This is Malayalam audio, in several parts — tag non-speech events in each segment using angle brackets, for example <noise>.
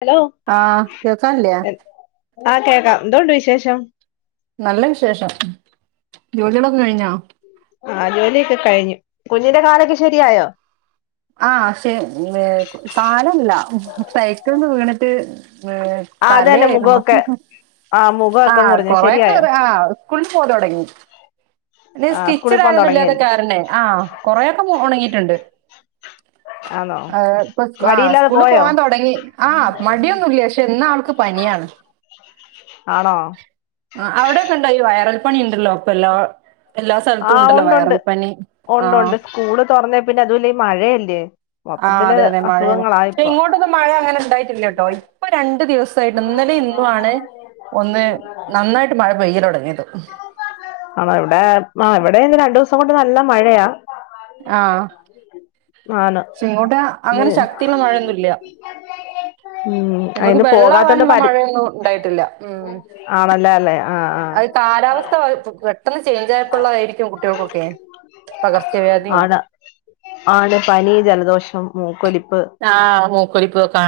ഹലോ ആഹ് കേക്കാല്ലേ എൻ ആഹ് കേൾക്കാം എന്തോണ്ട് വിശേഷം നല്ല വിശേഷം ജോലികളൊക്കെ കഴിഞ്ഞോ ആഹ് ജോലിയൊക്കെ കഴിഞ്ഞ് കുഞ്ഞിന്റെ കാലൊക്കെ ശരിയായോ ആഹ് ക്ഷെ വേ കാലല്ല സൈക്കിൾന്ന് വീണിട്ട് വേ തലയായിരുന്നു ആഹ് മുഖ ആഹ് കൊറെയൊക്കത് ആഹ് സ്കൂളിൽ പോകാൻ തുടങ്ങി നീ ആ സ്കൂളിൽ പോകാൻ സ്റ്റിച്ചഡാൻ ഒന്നും ഇല്ലാത്ത തുടങ്ങിയല്ലേ കാരണേ ആഹ് കൊറെ ഒക്കെ ഒന്ന് ഒണങ്ങിട്ടുണ്ട് ആഹ് ആഹ് ഇപ്പൊസ് ആഹ് സ്കൂളിൽ പോവാൻ തുടങ്ങി ആഹ് മടിയൊന്നും ഇല്ല പക്ഷെ ഇന്നാൾക്ക് പനിയാണ് ആണോ ആഹ് അവിടെക്കെ ഉണ്ടോ ഈ വൈറൽ പണി ഇണ്ടല്ലോ ഇപ്പ എല്ലാ എല്ലാ ആ സ്ഥലത്തും ഉണ്ടല്ലോ ഉണ്ടുണ്ട് വയറൽപനി ആഹ് ഉണ്ടുണ്ട് സ്കൂള് തൊറന്നേ പിന്നെ അതുമല്ല ഈ മഴയല്ലേ ആ മൊത്തത്തില് അതെ അതെ മഴയാണ് അസുഖങ്ങളാ പക്ഷെ ഇപ്പോ ഇങ്ങോട്ടൊന്നും മഴ അങ്ങനെ ഉണ്ടായിട്ടില്ല കേട്ടോ ഇപ്പൊ രണ്ടു ദിവസം ദിവസമായിട്ട് ഇന്നലെ ഇന്നുമാണ് ഒന്ന് നന്നായിട്ട് മഴ പെയ്യല് തൊടങ്ങിയത് ആ ഇവിടെ ആഹ് ഇവിടെയും രണ്ടു ദിവസം കൊണ്ട് നല്ല മഴയാ ആഹ് ഉ <inaudible> ഇങ്ങോട്ട് അങ്ങനെ ശക്തിയുള്ള മഴയൊന്നും ഇല്ല ഉം ഞങ്ങക്ക് അതിന് വെള്ളം പോകാത്തോണ്ട് ആവാനുള്ള പരി മഴയൊന്നും ഉണ്ടായിട്ടില്ല ഉം ആണല്ലേ അല്ലേ ആഹ് പിന്നെ കാലാവസ്ഥ പെട്ടെന്ന് ചേഞ്ച് ആയപ്പോള്ളതായിരിക്കും കുട്ടികൾക്കൊക്കെ പകർച്ചവ്യാധിയും- ആണ് ആണ് പനി ജലദോഷം മൂക്കൊലിപ്പ് ആഹ് മൂക്കൊലിപ്പ് ഒക്കെ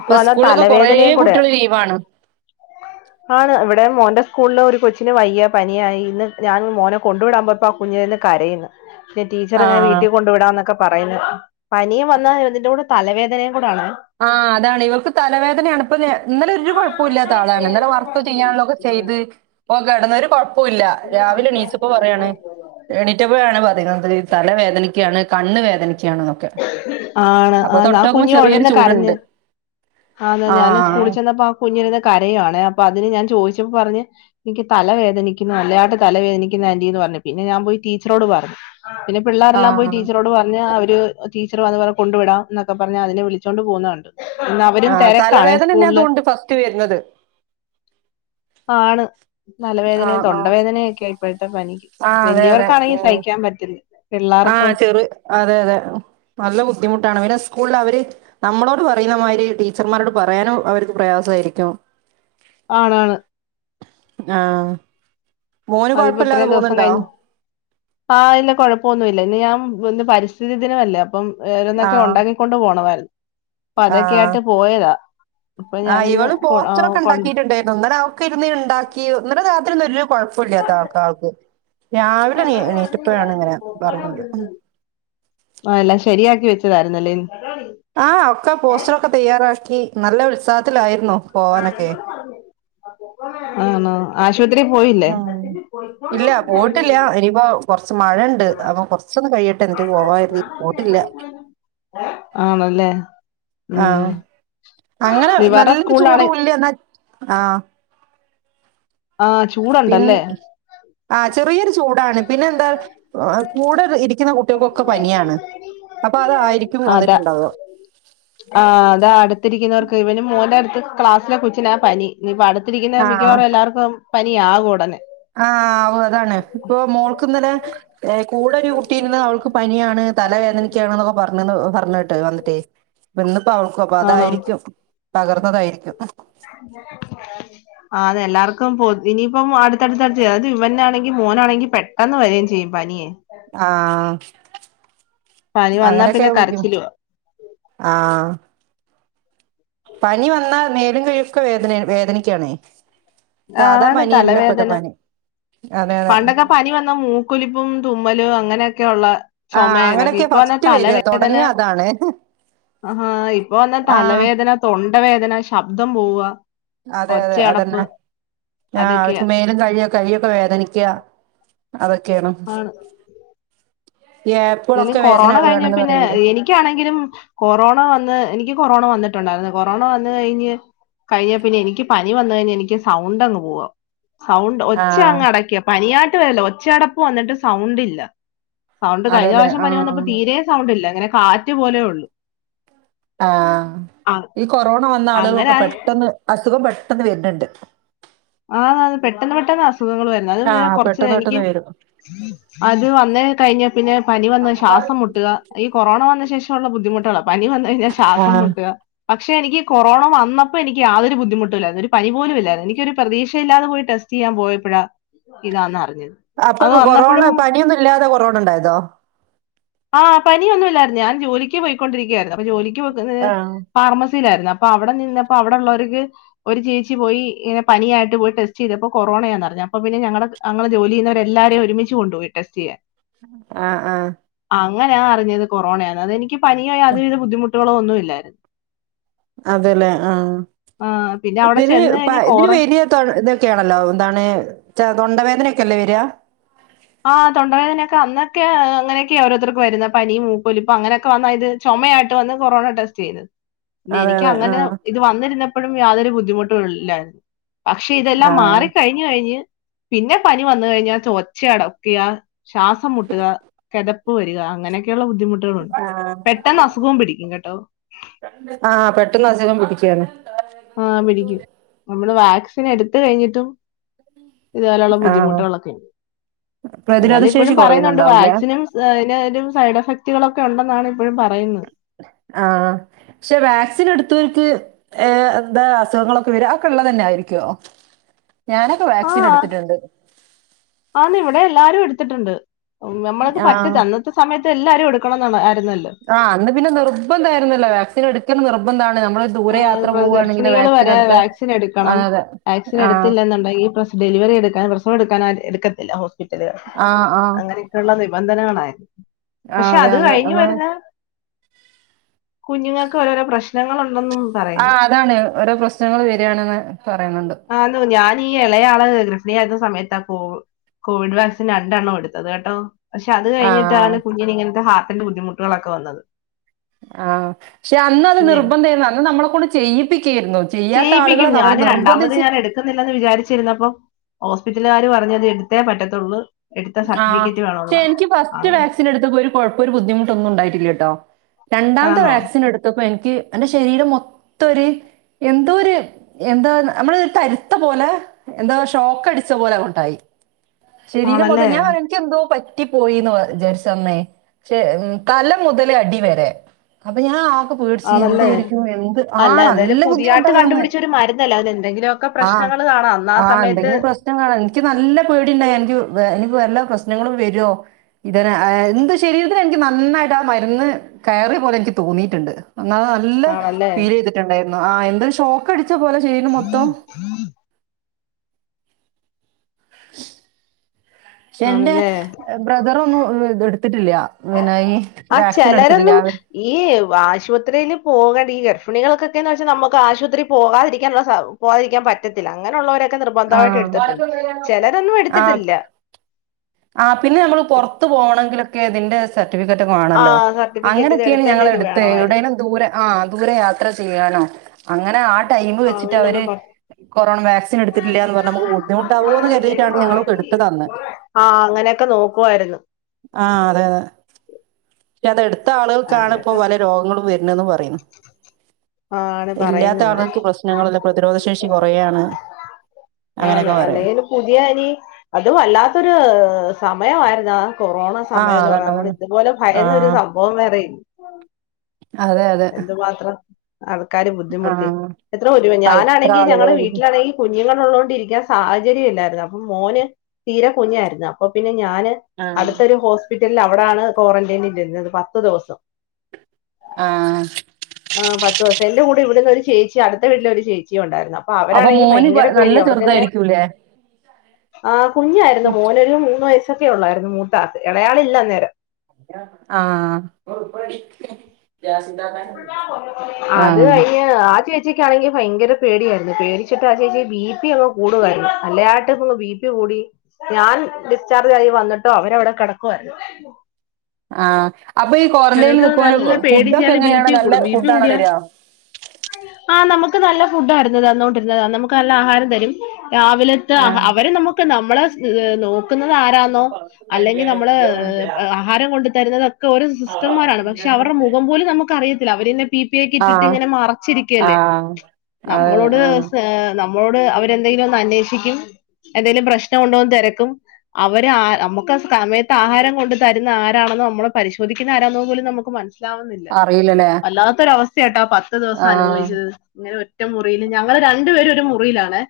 ഇപ്പൊ സ്കൂളിലൊക്കെ കൊറേ കുട്ടികള് ലീവാണ് ഉം ആണ് ഇവിടെ മോന്റെ സ്കൂളില് ഒരു കൊച്ചിന് വയ്യ പനിയായി ഇന്ന് ഞാൻ മോനെ കൊണ്ടു വിടാൻ പോയപ്പോ ആ കുഞ്ഞിന് തന്നെ - കരയുന്നു പിന്നെ ടീച്ചർ ആ ഇങ്ങനെ വീട്ടിൽ കൊണ്ടു വിടാന്നൊക്കെ പറയുന്നു പനിയും വന്നാ ഇതിന്റെ കൂടെ- തലവേദനയും കൂടാണ് ആഹ് അതാണ് ഇവർക്ക് തലവേദനയാണ് ഇപ്പൊ ഇന്നലെ ഒരു കൊഴപ്പവും ഇല്ലാത്ത ആളാണ് ഇന്നലെ വർക്ക് ചെയ്യാനുള്ളൊക്കെ ചെയ്ത് ഓൻ കെടന്ന് ഒരു കൊഴപ്പം- പ്പോവില്ല രാവിലെ എണീച്ചപ്പൊ പറയാണ് എണി - റ്റപ്പോഴാണ് പറയുന്നത് തല വേദനയ്ക്കയാണ് കണ്ണ് വേദനക്കയാണ് ആണ് ആന് ആ കുഞ്ഞും അവിടെ ചെറിയൊരു ഇരുന്ന് കരഞ് ചൂടുണ്ട് ആന് ആ ഞാന് സ്കൂളി ചെന്ന് - പ്പ ആ കുഞ്ഞിരുന്ന് കരയുവാണ് അപ്പൊ അതിന് ഞാൻ ചോദിച്ചപ്പോ പറഞ്ഞ്- എനിക്ക് തല വേദനിക്കുന്നു നല്ലതായിട്ട് തല വേദനിക്കുന്നു ആന്റിന്ന് പറഞ്ഞു പിന്നെ ഞാൻ പോയി ടീച്ചറോട് പറഞ്ഞു പിന്നെ ആ പിള്ളേരെല്ലാം പോയി ടീച്ചറോട് പറഞ്ഞ് അവര്- ടീച്ചർ വന്ന് പറഞ് കൊണ്ടുവിടാം എന്നൊക്ക പറഞ്ഞ് അതിനെ വിളിച്ചൊണ്ട് പോകുന്ന കണ്ട് ഇന്ന് അവരും ആ തെരക്കാണേ തലവേദന തന്നെ സ്കൂളില് അതുകൊണ്ട് ഫസ്റ്റ് വരുന്നത് ആണ് ആ വേദനയും ആ തൊണ്ട വേദനയൊക്കെയ ഇപ്പോഴത്തെ പനിക്ക് ആ വലിയവർക്കാണെങ്കിൽ സഹിക്കാൻ പറ്റുന്നില്ല ആഹ് ചെറു അതെ അതെ നല്ല ബുദ്ധിമുട്ടാണ് പിന്നെ സ്കൂളിൽ അവര്- നമ്മളോട് പറയുന്നമാതിരി ടീച്ചർമാരോട് പറയാനും അവർക്ക് പ്രയാസായിരിക്കും ആണ് ആണ് ആഹ് മോന് കൊഴപ്പില്ലാതെ പോന്നുണ്ടോ ആഹ് ഇല്ല കുഴപ്പൊന്നുല്ല ഇന്ന് ഞാൻ ഇന്ന് പരിസ്ഥിതി ദിനവല്ലേ അപ്പം ഏതെലുവോക്കെ ആഹ് ഉണ്ടാക്കി- കൊണ്ട് പോണമായിരുന്നു അപ്പൊ ആഹ് അതൊക്കെയായിട്ട് പോയതാ അപ്പൊ ഞാനിന്ന് കൊ കൊണ്ടാ - ഉണ്ട ഒന്നാ <unintelligible> ഇരുന്ന് ഒണ്ടാക്കി ഇന്നലെ രാത്രിയില് ഒരു - കൊഴപ്പില്ലാത്ത ആൾ ആൾക്ക് രാവിലെ എണീറ്റിപ്പോഴാണ് ഇങ്ങനെ പറഞ്ഞത് ആഹ് എല്ലാം ശരിയാക്കി വെച്ചതായിരുന്നുയില്ലേ ആഹ് ഒക്കെ പോസ്റ്ററൊക്കെ തയ്യാറാക്കി നല്ല ഉത്സാഹത്തിലായിരുന്നു പോവാനൊക്കെ ആണോ ആശുപത്രി പോയി ഉം ഇല്ല പോട്ടില്ല ഇനിപ്പോ- കൊറച്ച് മഴയണ്ട് അപ്പൊ കൊറച്ചൊന്ന് കഴിയട്ട് എന്നിട്ട് പോവ പോട്ടില്ല ആണല്ലേ ഉം ആഹ് അങ്ങനെ ദിവാറ നല്ലരു സ്കൂളാണ് ചൂടുല്ലാ ന്നാ ആഹ് ആഹ് ചൂട് പിൻ ആഹ് ചെറിയൊരു ചൂടാണ് പിന്നെ എന്താ കൂടെ ഇരിക്കുന്ന കുട്ടിയൊകൊക്കെ പനിയാണ് അപ്പൊ അതായിരിക്കും വന്നിട്ടുണ്ടാവ ആഹ് അതാ അടുത്തിരിക്കുന്നവർക്ക് ഇവനും മോൻന്റെ അടുത്ത് ക്ലാസ്സിലെ ക്കെച്ചിനാ പനി ഇനിയിപ്പൊ അടുത്തിരിക്കുന്ന ആഹ് മിക്കവാറും എല്ലാവർക്കും പനിയാകും ഉടനെ ആഹ് ആവും അതാണ് ഇപ്പൊ മോൾക്ക് ഇന്നലെ ഏ കൂടെ ഒരു കുട്ടിഇന്ന് അവൾക്ക് പനിയാണ് തല വേദനിക്കാണ് ന്നൊക്കെ പറ്ഞ്ഞ് ന്ന് പറ്ഞ്ഞേട്ട് വന്നിട്ടേ ഇന്ന് ഇപ്പോ അവൾക്കും അപ്പ ആണോ അതായിരിക്കും പകർന്നതായിരിക്കും <unintelligible> ആഹ് അതെ എല്ലാർക്കും പോ ഇനിയിപ്പം അടുത്തടുത്ത് അടുത്ത് അത് ഇവനാണെങ്കിൽ മോനാണെങ്കി പെ ട്ടന്ന് വര് ചെയ്യും പനിയേ ആഹ് പനി വന്നാ പിന്നെ അങ്ങനെയൊക്കെയ ബുദി മു കരച്ചിലുവാ ആഹ് പനി വന്നാ മേലും കഴൊക്കെ വേദന വേദനിക്കാണേ സാധാ ആണ് പനിയല്ല ഇപ്പത്ത തലവേദന പനി അതെ അതെ പണ്ടൊക്കെ പനി വന്നാ മൂക്കൊലിപ്പും തുമ്മലും അങ്ങനെയൊക്കെ ഉള്ള ചുമ ആഹ് ഇതക്കെ അങ്ങനെയൊക്കെ ഇപ്പ ഫസ്റ്റ് വരിക വന്നതലവേദന തൊടങ്ങുക അതാണ്. ആഹാ ഇപ്പൊ വന്ന ആഹ് തലവേദന തൊണ്ടവേദന ശബ്ദം പോവുക അതെ അതെ ഒച്ചയടപ്പ് അതന്നെ ആഹ് അതൊക്കെ അവർക്ക് മേലും കയ്ക്കെ കഴിയൊക്കെ വേദനിക്ക അതൊക്കെണ് ആണ് ഏപ്പ് കളൊക്കെ വേദന ആവണ്ന്ന് പറയുന്നുണ്ട് ഇക്ക്യ ആണെങ്കിലും കൊറോണ വന്ന് എനിക്ക് കൊറോണ വന്നിട്ടുണ്ടായിരുന്നു കൊറോണ വന്ന് കഴിഞ്ഞ് കഴിഞ്ഞ പിന്നെ എനിക്ക് പനി വന്ന് കഴിഞ്ഞാ എനിക്ക് സൗണ്ട് അങ്ങ് പോവ സൗണ്ട് ഒച്ച ആഹ് അങ്ങ് അടക്യ പനിയായിട്ട് വരല്ല ഒച്ച അടപ്പ് വന്നിട്ട് സൗണ്ട്ല്ല സൗണ്ട് കഴിഞ്ഞ അതല്ലേ പ്രാവശ്യം പനി ആഹ് വന്നപ്പോ തീരെ സൗണ്ട്ല്ല ഇങ്ങനെ കാറ്റ് പോലെ ഒള്ളു ആഹ് ഈ കൊറോണ വന്ന അങ്ങനെ ആളുകൾക്കൊക്കെ ആയി പെട്ടെന്ന് അസുഖം പെട്ടെന്ന് വരുന്ന്ണ്ട് ആഹ് പെട്ടെന്ന് പെട്ടെന്ന് അസുഖങ്ങൾ വരുന്നു അത് മുന്നെ ആഹ് കുറച്ച് പെട്ടെന്ന് എനിക്ക് പെട്ടെന്ന് വരും അത് വന്ന് കഴിഞ്ഞ പിന്നെ പനി വന്ന് ശ്വാസം മുട്ടുക ഈ കൊറോണ വന്ന ശേഷമുള്ള ബുദ്ധിമുട്ടുകളാ പനി വന്നു കഴിഞ്ഞാൽ ശ്വാസം ആഹ് മുട്ട് പക്ഷെ എനിക്ക് കൊറോണ വന്നപ്പോ എനിക്ക് യാതൊരു ബുദ്ധിമുട്ട ഇല്ലായിരുന്നു ഒരു പനിപ്പൊ പോലും ഇല്ലായിരുന്നു എനിക്കൊരു പ്രതീക്ഷയില്ലാതെ പോയി ടെസ്റ്റ് ചെയ്യാൻ പോയപ്പോഴാ ഇതാന്ന് അറിഞ്ഞത് അപ്പൊ അത് കൊറോണ വന്നപ്പോഴും പനിയൊന്നും ഇല്ലാതെ കൊറോണ ഉണ്ടായതോ ആഹ് പനിയൊന്നും ഇല്ലായിരുന്നു ഞാൻ ജോലിക്ക് പോയിക്കൊണ്ടിരിക്കുകയായിരുന്നു അപ്പൊ ജോലിക്ക് പോകുന്നത് ആഹ് ഫാർമസിയിലായിരുന്നു അപ്പൊ അവിടെ നിന്നപ്പോ അവിടെ ഉള്ളവർക്ക് ഒരു ചേച്ചി പോയി ഇങ്ങനെ പനിയായിട്ട് പോയി ടെസ്റ്റ് ചെയ്തപ്പോ കൊറോണന്ന് പറഞ്ഞു അപ്പൊ പിന്നെ ഞങ്ങളത് ഞങ്ങള് ജോലി ചെയുന്നവരെ എല്ലാരെയും ഒരുമിച്ച് കൊണ്ട് പോയി ടെസ്റ്റ് ചെയാൻ ആഹ് ആഹ് അങ്ങനെയാ അറിഞ്ഞത് കൊറോണയാന്ന് അതെനിക്ക് പനിയോ യാതൊരു വിധ ബുദ്ധിമുട്ടുകളോ ഒന്നും ഇല്ലായിരുന്നു അതെല്ലേ ആഹ് പിന്നെ അവിടെ ഇതിന് ചെന്ന് പ കഴിഞ്ഞ് ഇതിന് കോറ വലിയ തൊ <unintelligible> ക്കെ ആണല്ലോ എന്താണ് ച്ച തൊണ്ടവേദനൊക്കെല്ലേ വരാ ആഹ് തൊണ്ട വേദനൊക്കെ അന്നൊക്കെ അങ്ങനൊക്കെ ഓരോര്ത്തർക്കും വരുന്ന പനിയും മൂക്കൊലിപ്പും അങ്ങനെയൊക്കെ വന്ന ഇത് ചുമയായിട്ട് വന്ന് കൊറോണ ടെസ്റ്റ് ചെയ്ത് പിന്നെ അതെ എനിക്ക് അതെ അങ്ങനെ ആഹ് ഇത് വന്നിരുന്നപ്പോഴും യാതൊരു ബുദ്ധിമുട്ടും ഇല്ലായി <inaudible> പക്ഷെ ഇതെല്ലാം ആഹ് മാറിക്കഴിഞ്ഞ് കഴിഞ്ഞ് പിന്നെ പനി വന്ന് കഴിഞ്ഞാൽ ചോ ഒച്ച അടക്കുക ശ്വാസം മുട്ടുക കിതപ്പ് വരിക അങ്ങനെയൊക്കെയുള്ള ബുദ്ധിമുട്ടുകളുണ്ട് പെട്ടെന്ന് അസുഖവും പിടിക്കും കെട്ടോ ആഹ് പെട്ടെന്ന് അസുഖം പിടിക്കുവാണ് ആഹ് പിടിക്കും നമ്മള് വാക്സിൻ എടുത്ത് കഴിഞ്ഞിട്ടും ഇതുപോലെയുള്ള ആഹ് ബുദ്ധിമുട്ടുകളൊക്കെ പ്രതിരോധ എന്നാലും ശേഷി ഇപ്പഴും പറയുന്നുണ്ട് കുറയുന്നുണ്ടാവൂലേ വാക്സിനും അയ്നും അയ്ന്റെ സൈഡ് എഫക്റ്റുകളൊക്കെ ഉണ്ടെന്നാണ് ഇപ്പഴും പറയുന്നത് ആഹ് പക്ഷെ വാക്സിൻ എടുത്തവർക്ക് ഏഹ് എന്താ അസുഖങ്ങളൊക്കെ വരും അത് ഒക്കെ ഉള്ളത് തന്നെ ആയിരിക്കോ ഞാനൊക്കെ ആ വാക്സിൻ എടുത്തിട്ടുണ്ട് ആന്ന് ഇവിടെ എല്ലാരും എടുത്തിട്ടുണ്ട് ഉം നമ്മൾക്ക് ആഹ് പറ്റത്ത അന്നത്തെ സമയത്ത് എല്ലാരും എടുക്കണം ആരുന്നല്ലോ ആഹ് അന്ന് പിന്നെ നിർബന്ധ ആരുന്നല്ലോ വാക്സിൻ എടുക്കൽ നിർബന്ധാണ് നമ്മള് ദൂരെ യാത്ര ആഹ് പോവുകയാണെങ്കിൽ ഗർഭിണികൾ വാക്സിൻ വരെ എടുത്ത വാക്സിൻ എടുക്കണം ആഹ് അതെ വാക്സിൻ ആഹ് എടുത്തില്ലെന്നു ഈ പ്രസ ഡെലിവറി എടുക്കാൻ പ്രസവം എടുക്കാൻ എടുക്കത്തില്ല ഹോസ്പിറ്റലുകൾ ആഹ് ആഹ് അങ്ങനെയൊക്കെയുള്ള നിബന്ധനകളായിരുന്നു ആഹ് പക്ഷെ അതെ അത് അന്ന് കഴിഞ്ഞ് അന്ന് വരുന്ന കുഞ്ഞുങ്ങൾക്ക് ഓരോരോ പ്രശ്നങ്ങൾ ഉണ്ടെന്നും ആഹ് അതാണ് ഓരോ പ്രശ്നങ്ങൾ വരാണെന്ന് പറയുന്നുണ്ട് ആലോ ഞാനീ എളയാളെ <unintelligible> യിരുന്ന സമയത്താ കോവ് കോവിഡ് വാക്സിൻ രണ്ടെണ്ണം എടുത്തത് കേട്ടോ പക്ഷെ അത് ആഹ് കഴിഞ്ഞിട്ടാണ് കുഞ്ഞിന് ഇങ്ങനത്തെ ഹാർട്ടിന്റെ ബുദ്ധിമുട്ടുകളൊക്കെ വന്നത് ആഹ് പക്ഷെ അന്ന് അത് ഇല്ലേ? നിർബന്ധായിരുന്നു അന്ന് നമ്മളെ കൊണ്ട് ചെയ്യിപ്പിക്കായിരുന്നു ചെയ്യാത്ത ആളുകളെ ചെയ്യിപ്പിക്കും അവരെ ഞാന് രണ്ടാമത് നിർബന്ധിച്ച് ഞാന് എടു ക്കുന്നില്ലന്ന് വിചാരിച്ചിരുന്നപ്പം ഹോസ്പിറ്റലുകാര് പറഞ്ഞത് എടുത്തേ പറ്റത്തുള്ളൂ എടുത്ത സർട്ടിഫിക്കറ്റ് വേണം വേണോന്ന് പറഞ്ഞു അവ് ത്തിന് എടുത്തപ്പോ ഒരു കൊഴപ്പോ ബുദ്ധിമുട്ടൊന്നും ഉണ്ടായിട്ടില്ല കേട്ടോ രണ്ടാത്തെ ആണോ വാക്സിൻ എടു ഇപ്പൊ എനിക്ക് എന്റെ ശരീരം മൊത്തം ഒരു എന്തോ ഒരു എന്താ നമ്മള് ഒര് തരുത്ത പോലെ എന്താ ഷോക്ക് അടിച്ച പോലെ അങ്ങോട്ടായി. ആണല്ലേ എനിക്കെന്തോ പറ്റി പോയിന്ന് വിചാരിച്ചന്നെ പക്ഷെ തല മുതൽ അടി വരെ. അപ്പൊ ഞാൻ ആകെ പേടിച്ച് ആണല്ലേ എന്തായിരിക്കും എന്ത് അല്ല ആഹ് എന്തായാലും നല്ല പുതിയായിട്ട് ബുദ്ധിമുട്ടായി അന്ന്. കണ്ടുപിടിച്ച ഒരു മരുന്നല്ലേ അതിന് എന്തെങ്കിലുമൊക്കെ ആഹ് പ്രശ്നങ്ങൾ കാണാം അന്ന് ആ ആഹ് സമയത്ത് എന്തെങ്കിലും പ്രശ്നം കാണാം എനിക്ക് നല്ല പേടി ഉണ്ടായി എനിക്ക്. വ എനിക്ക്‌ വല്ല പ്രശ്നങ്ങളും വരോ ഇത എന്തോ ശരീരത്തില് എനിക്ക് നന്നായിട്ട് ആ മരുന്ന്. കയറിയ പോലെ എനിക്ക് തോന്നിയിട്ടുണ്ട് <unintelligible> നല്ല ആണല്ലേ ഫീൽ ചെയ്തിട്ടുണ്ടായിരുന്നു ആ എന്തരു ഷോക്ക് അടിച്ച പോലെ ശരിരം മൊത്തം. ഉം പക്ഷെ എന്റെ ആണല്ലേ ബ്രദറൊന്നും ഇത് എടുത്തിട്ടില്ല. ഇങ്ങനെ ഈ ആ വാക്സിൻ എടുത്തിട്ടില്ല ചെലരൊന്നും ആള് ഈ ആശുപത്രിയിൽ പോകേണ്ട ഈ ഗർഭിണികൾക്കൊക്കെന്ന് വെച്ചാൽ നമുക്ക് ആശുപത്രിയിൽ പോകാതിരിക്കാനുള്ള സൗ പോവാതിരിക്കാൻ പറ്റത്തില്ല അങ്ങനെയുള്ളവരൊക്കെ നിർബന്ധമായിട്ട് ആഹ് എടുത്തിട്ടുണ്ട്. ചെലരൊന്നും എടുത്തിട്ടില്ല. ആഹ് പിന്നെ നമ്മൾ പൊറത്ത് പോണെങ്കിലൊക്കെ ക്കെ ഇതിന്റെ സർട്ടിഫിക്കറ്റ് ആ വാണല്ലോ സർട്ടിഫിക്കറ്റ് ഇത് അങ്ങനെയൊക്കെയാണ് എടുത്തതിന്റെ ഞങ്ങള് ഇത് എടുത്തത് വേണമായിരുന്നു എവിടേലും ദൂരെ ആഹാ അങ്ങട് യാത്ര ചെയ്യാനോ അങ്ങനെ ആ ടൈമ് ആ വെച്ചിട്ട് അങ്ങനൊന്നും അവര്- പറ കൊറോണ വാക്സിൻ എടുത്തിട്ടില്ല എന്ന് പറഞ്ഞാ നമ്മക്ക് ബുദ്ധിമുട്ടാവോ എന്ന് കരുതിട്ടാണ് ഞങ്ങളും എടുത്ത്ത് അന്ന് ആഹ് അങ്ങനെയൊക്കെ നോക്കുവായിരുന്നു. ആഹ് അതെ അതെ. പക്ഷെ അത് എടുത്ത ആളുകൾക്കാണ് ഇപ്പ അങ്ങനെയൊക്കെ പല രോഗങ്ങളും വരുന്നതെന്ന് പറയുന്നു. ആണ് ഇല്ലാത്ത പറയുന്നുണ്ട് ആളുകൾക്ക് പ്രശ്നങ്ങളല്ല പ്രതിരോധ ശേഷി കൊറയാണ്. ആണ് അങ്ങനെയൊക്കെ പറയും അല്ലെങ്കിൽ പുതിയ ഇനി അതും വല്ലാത്തൊരു സമയമായിന്നാ. കൊറോണ ആ സമയം എന്ന് പറഞ്ഞ അതന്നെ നമ്മള് അതന്നെ ഇതുപോലെ ആ ഭയന്നൊരു സംഭവം വേറെയില്ല അതെ അതെ ത്രം ആൾക്കാര് ആ ബുദ്ധിമുട്ടി എത്ര ഒരു <unintelligible> മം ആ ഇത്ര ഞാനാണെങ്കിൽ ആളുകൾ ഞങ്ങളടെ വീട്ടിലാണെങ്കിൽ. കുഞ്ഞുങ്ങൾ ഉള്ളോണ്ട് ഇരിക്കാൻ സാഹചര്യം ഇല്ലായിരുന്നു. അപ്പൊ മോന് തീരെ കുഞ്ഞായിരുന്നു അപ്പൊ പിന്നെ ഞാന്- ആ അടുത്തൊരു ഹോസ്പിറ്റലിൽ അവിടൊണ് ക്വാറന്റൈൻ ഇരുന്നത് പത്തു ദിവസം. ആഹ് ആ പത്ത് ദിവസം എന്റെ കൂടെ ഇവിടന്ന് ഒരു ചേച്ചി അടുത്ത വീട്ടില് ഒരു ചേച്ചിയുംണ്ടായിരുന്നു അപ്പൊ അവരാണെങ്കിൽ മോന് ഭയങ്കര പ- പേടി നല്ല അവർക്ക് ഇങ്ങനെ- ചെറുതായിരിക്കൂലേ ആ കുഞ്ഞായിരുന്നു മോന് ഒരു മൂന്ന് വയസ്സൊക്കെ ഉള്ളായിരുന്നു മൂത്ത അൾക്ക് എളയ ആള് ഇല്ല അന്നേരം. ആഹ് ജാസിത്താത്ത <unintelligible> അത് കയ്യ് ആദ്യം ആ ചേച്ചിക്ക് ആണെങ്കിൽ ഭയങ്കര പേടിയായിരുന്നു പേടിച്ചിട്ട് ആ ചേച്ചി ബി പി അങ് കൂടുമായിരുന്നു നല്ലതായിട്ട് ബി പി- ബിപി കൂടി ഞാൻ ഡിസ്ചാർജ് ആയി വന്നിട്ടും അവര് അവിടെ കെടക്കുവയിരുനു. ആഹ് അപ്പൊ ഈ ക്വാറന്റൈനിൽ ചിലർക്ക് നല്ല നിക്കുവവാ ഫുഡൊക്കെ എങ്ങനെയാണ് നല്ല ഫുഡ് ആണോ തരിക. അ <unintelligible> ആഹ് നമുക്ക് നല്ല ഫുഡ് ആരുന്നത് തന്നോണ്ടിരുന്നത്. നമുക്ക് നല്ല ആഹാരം തരും. രാവിലെ- ആഹ് അവര് നമുക്ക് നമ്മളെ നോക്കുന്നത് ആരാണോ. അല്ലെങ്കിൽ നമ്മള് ആഹാരം കൊണ്ട് തരുന്നത്തൊക്കെ ഓരോ സിസ്റ്റർമാരാണ് പക്ഷെ അവരുടെ മുഖം പോലും നമുക്ക് അറിയത്തില്ല. അവര് തന്നെ - പി പി ക്ക ഇട്ടിട്ട് ആഹ് ഇങ്ങനെ മറച്ചിരിക്കല്ലേ. ആഹ് അത് നമ്മളോട് ആഹ് നമ്മളോട് അവരെന്തെങ്കിലും ഒന്ന് അന്വേഷിക്കും. എന്തെങ്കിലും പ്രശ്നം ഉണ്ടോന്ന് തെരക്കും. അവര് ആ നമുക്ക് സമയത്ത് ആഹാരം കൊണ്ട് തരുന്ന ആരാണെന്ന് നമ്മള് - പരിശോധിക്കുന്ന ആരാന്ന് പോലും നമുക്ക് മനസ്സിലാവുന്നില്ല അറിയില്ലല്ലേ വല്ലാത്തൊരു അവസ്ഥ കേട്ടോ ആ പത്ത് - പത്ത് ദിവസം ആഹ് അനുഭവിച്ചത്. ഇങ്ങനെ ഒറ്റ മുറിയിൽ ഞങ്ങള് രണ്ടു പേരും ഒരു മുറിയിലാണ്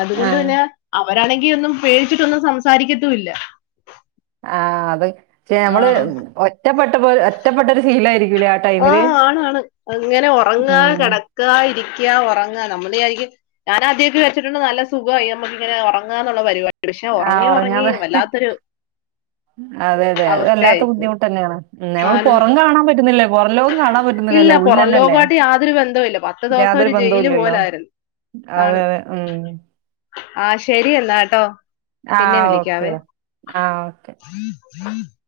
അതുകൊണ്ട് ആഹ് പിന്നെ അവരാണെങ്കിൽ ഒന്നും പേടിച്ചിട്ടൊന്നും സംസാരിക്കത്തുയില്ല. ആ അത് പക്ഷെ നമ്മള് ആ ഒറ്റപ്പെട്ടപ്പോലെ ഒറ്റപ്പെട്ടരു ഫീലായിരിക്കും. ആഹ് ആണ് ആണ് അങ്ങനെ ഒറങ്ങാ ഉം കെടക്കാ ഇരിക്കാ ഒറങ്ങാ നമ്മളള് വിചാരിക്കും ഞാനാ ആദ്യായിട്ട് വെച്ചിട്ടുണ്ട് നല്ല സുഖമായി നമുക്ക് ഇങ്ങനെ ഒറങ്ങാന്നുള്ള പരിപാടി പക്ഷെ ആഹ് ഒറങ്ങി ഒറങ്ങി ഉറങ്ങാതെ വല്ലാത്തൊരു- അതെ അതെ അത് വല്ലാത്ത അവസ്ഥയായിപ്പോയി ബുദ്ധിമുട്ട് തന്നെയാണ് നമ്മള് ആരും പൊറം കാണാൻ പറ്റുന്നില്ല ഇ പൊറം ലോകം കാണാൻ ഇല്ല പറ്റുന്നില്ലല്ലോ പൊറം ഉള്ളിലന്നല്ലെ ലോകമായിട്ട് യാതൊരു ബന്ധവുമില്ല പത്ത് ദിവസം യാതൊരു ഒരു ബന്ധവും ജയില് ഇല്ലല്ലോ പോലായിരുന്നു അതെ അതെ ഉം ആഹ് ശരി എന്നാ ട്ടോ പിന്നെ ആഹ് വിളിക്കാവേ ഓക്കേടാ ആഹ് ഓക്കെ അഹ് <unintelligible>